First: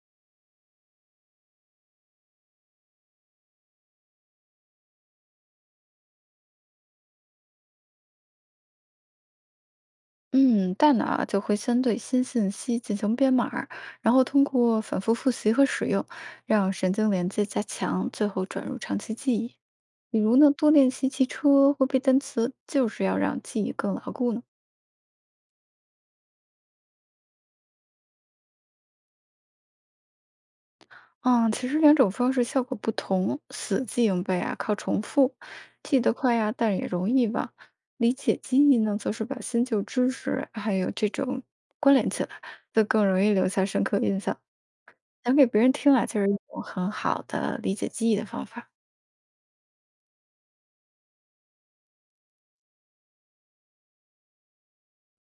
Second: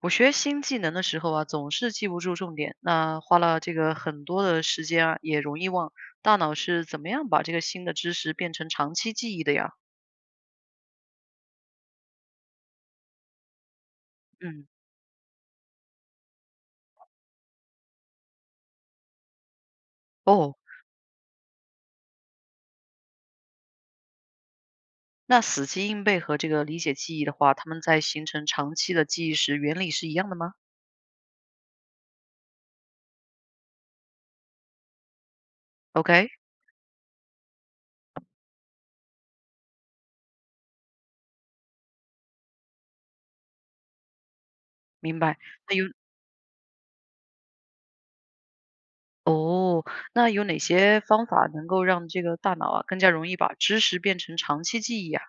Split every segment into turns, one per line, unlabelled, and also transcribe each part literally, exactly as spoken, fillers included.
我学新技能的时候啊，总是记不住重点，那花了这个很多的时间啊，也容易忘。大脑是怎么样把这个新的知识变成长期记忆的呀？
嗯，大脑啊就会先对新信息进行编码。然后通
嗯，
过反复复习和使用，让神经连接加强，最后转入长期记忆。比如呢，
哦，
多练习骑车或背单词，就是要让记忆更牢固呢。
那死记硬背和这个理解记忆的话，他们在形成长期的记忆时，原理是一样的吗
嗯，其实两种方式效果不同，死记硬背啊靠重复，记得
？OK，
快呀、但也容易忘。理解记忆呢，则是把新旧知识还有这种关联起来，就更容易留下深刻印象了。
明
讲
白。
给别人
那有
听啊，就是一种很好的理解记忆的方法。
哦，那有哪些方法能够让这个大脑啊更加容易把知识变成长期记忆啊？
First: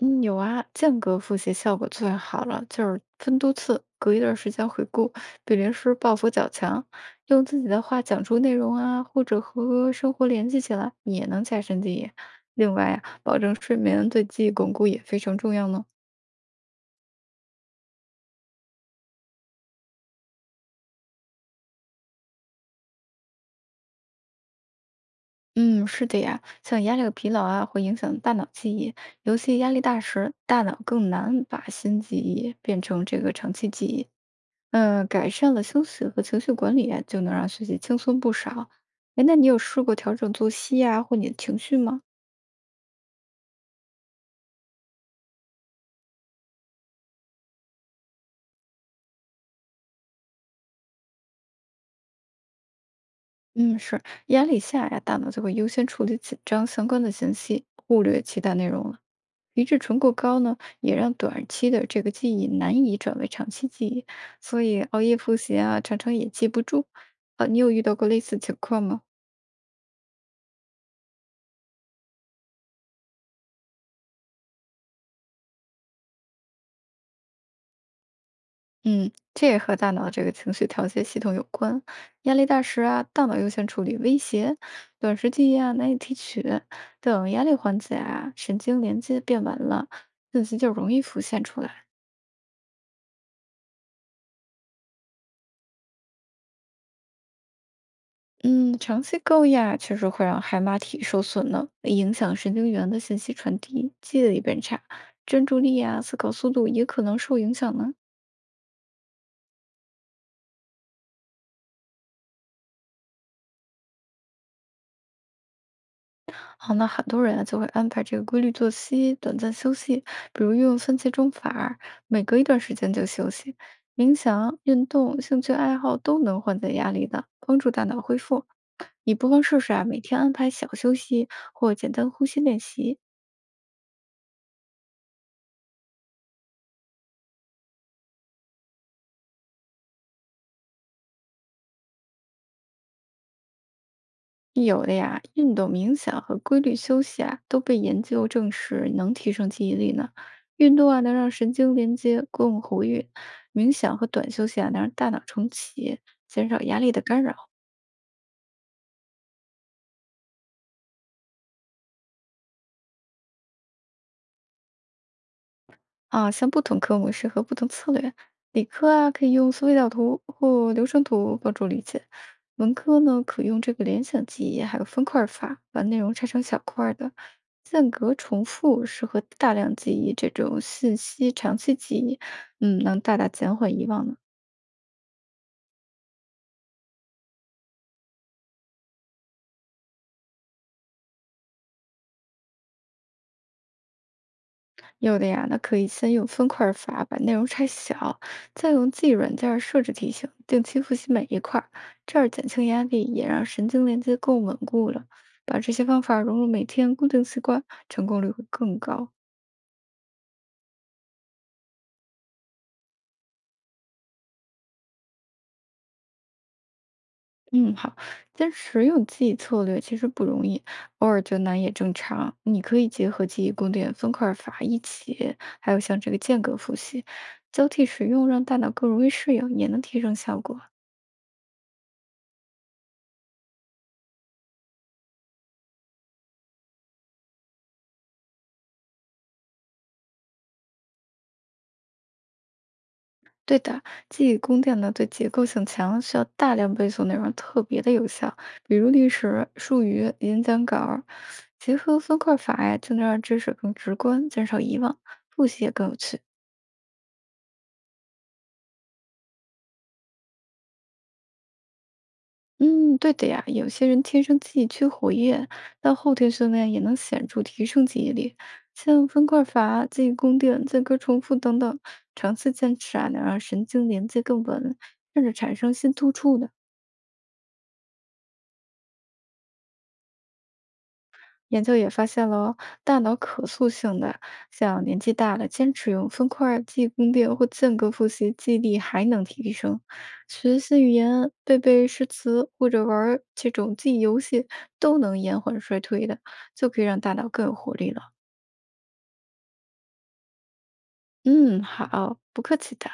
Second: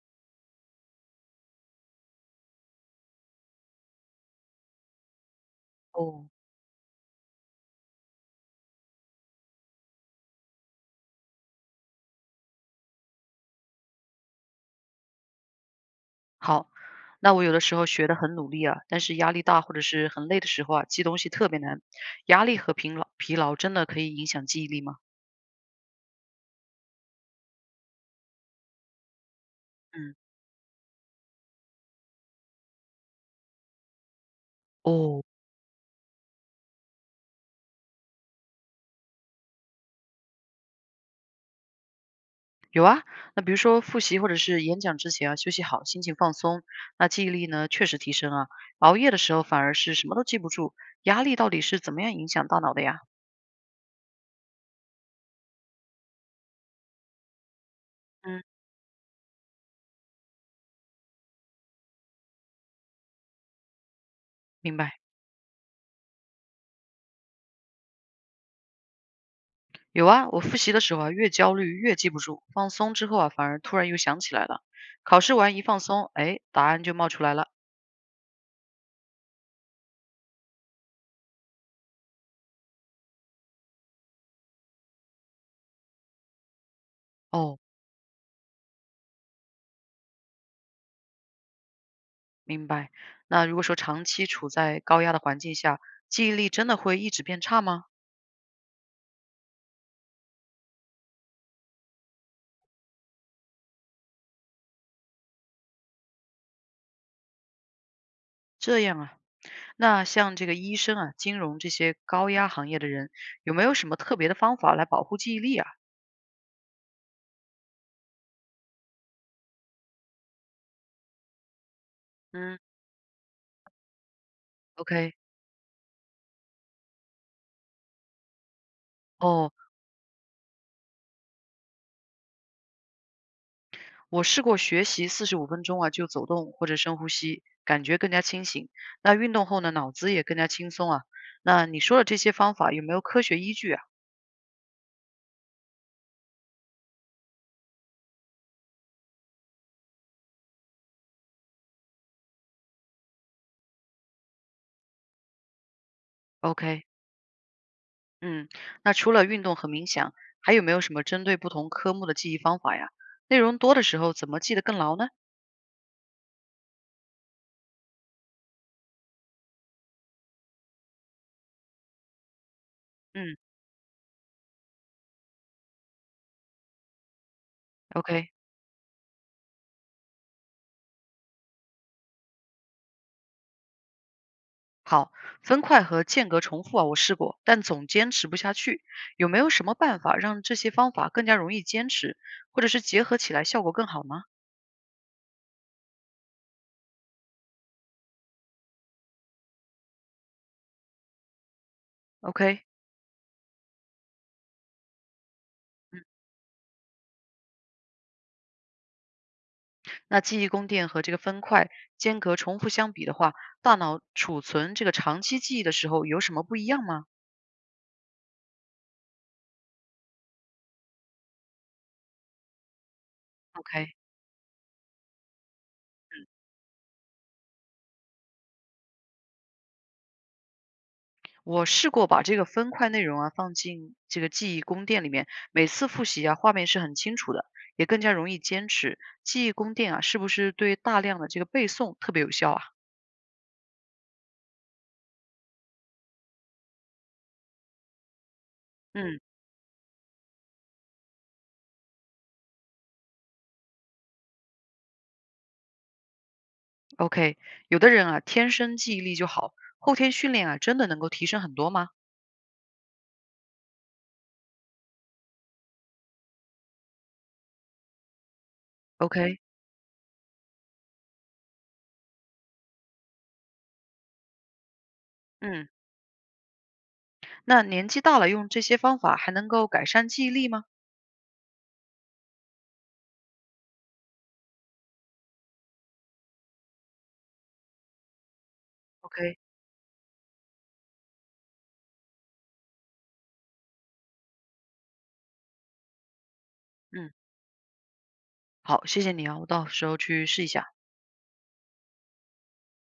嗯，有啊，间隔复习效果最好了，就是分多次，隔一段时间回顾，比临时抱
哦。
佛脚强。用自己的话讲出内容啊，或者和生活联系起来，也能加深记忆。另外啊，保证睡眠对记忆巩固也非常重要呢。
好，那我有的时候学得很努力啊，但是压力大或者是很累的时候啊，记东西特别难。压力和疲劳疲劳真的可以影响记忆力吗？
嗯，是的呀，像压力和疲劳啊，会影响大脑记忆，尤其压力大
嗯，
时，大脑更难把新记忆变成这个长期记忆。嗯，
哦，
改善了休息和情绪管理，就能让学习轻松不少。哎，那你有试过调整作息呀，或你的情绪吗？
有啊。那比如说复习或者是演讲之前啊，休息好，心情放松，那记忆力呢确实提升啊。熬夜的时候反而是什么都记不住。压力到底是怎么样影响大脑的呀？
嗯，是，压力下呀，大脑就会优先处理紧张相关的信息，忽略其
嗯，
他内容了。皮质醇过高呢，也让短期的这个记忆难以转为长期记忆，所
明
以
白。
熬夜复习啊，常常也记不住。呃，你有遇到过类似情况吗？
有啊，我复习的时候啊，越焦虑越记不住，放松之后啊，反而突然又想起来了。考试完一放松，哎，答案就冒出来了。
嗯，这也和大脑这个情绪调节系统有关。压力大时啊，大脑优先处理威胁、短时记忆啊难以提取，等压力
哦，
缓解啊，神经连接变完了，信息就容易浮现出来。
明白。那如果说长期处在高压的环境下，记忆力真的会一直变差吗？
嗯，长期高压啊确实会让海马体受损呢，影响神经元的信息传递，记忆力变差，专注力啊、思考速度也可能受影响呢。
这样啊，那像这个医生啊、金融这些高压行业的人，有没有什么特别的方法来保护记忆力啊？
好，那很多人啊就会安排这个规律作息、短暂休息，比如运用番茄钟法儿，每隔一段
嗯
时间就休息。冥想、运
，OK，
动、兴趣爱好都能缓解压力的，帮助大脑恢复。你不妨
哦，
试试啊，每天安排小休息或简单呼吸练习。
我试过学习四十五分钟啊，就走动或者深呼吸，感觉更加清醒。那运动后呢，脑子也更加轻松啊。那你说的这些方法有没有科学依据啊
有的呀，运动、冥想和规律休息啊，都被研究证实能提升记忆力呢。运动啊，能让神经连接更活跃；冥想和短休息啊，能让大脑重启，减少压
？OK。
力的干扰。
嗯，那除了运动和冥想，还有没有什么针对不同科目的记忆方法呀？内容多的时候怎么记得更牢呢？
啊，像不同科目适合不同策略。理科啊，可以用思维导图或流程图帮助理解；文科呢，
嗯
可用这个联想记忆，还有分块儿法，把内容拆成小块儿的。间隔
，OK，
重复适合大量记忆这种信息长期记忆，嗯，能大大减缓遗忘呢。
好，分块和间隔重复啊，我试过，但总坚持不下去。有没有什么办法让这些方法更加容易坚持，或者是结合起来效果更好呢？
有的呀，那可以先用分块儿法把内容拆小，再用记忆软件儿设置提醒，定期复习每一块儿，这样
o
减
k
轻压力，也让神经连接更稳固了。把这些
嗯，
方法融入每天固定习惯，成功率会更高。
那记忆宫殿和这个分块、间隔重复相比的话，大脑储存这个长期记忆的时候有什么不一样吗
嗯，好，坚持用记忆策略其实不容易，偶尔就难也正常。你可以结合记忆宫殿
？OK。
分块儿法一起，还有像这个间隔复习，交替使用，让大脑更容易适应，也能提升效果。
我试过把这个分块内容啊放进这个记忆宫殿里面，每次复习啊，画面是很清楚的，也更加容易坚持。记忆宫殿啊，是不是对大量的这个背诵特别有效啊？
对的，记忆宫殿呢，对结构性强，需要大量背诵内容特别的有效，比如历
嗯
史、术语、演讲稿儿，结合分块法呀，就能让知识更直观，减少遗忘，复习也更有趣。
，OK，有的人啊天生记忆力就好，后天训练啊真的能够提升很多吗
嗯，对的呀，有些人天生记忆区活跃，但后天训练也能显著提升记忆力，像分
？OK，
块法、记忆宫殿、间隔重复等等，长期坚持啊，能让神经连接更稳，甚至产
嗯，
生新突触呢。
那年纪大了用这些方法还能够改善记忆力吗
研究也发现了哦，大脑可塑性的，像年纪大了坚持用分块儿记忆宫殿或间隔复习，记忆力还能
？OK，
提升。学新语言、背背诗词或者玩儿这种记忆游戏，都能延缓衰退的，就可以让
嗯，
大脑更有活力了。
好，谢谢你啊，我到时候去试一下。
嗯，好，不客气的。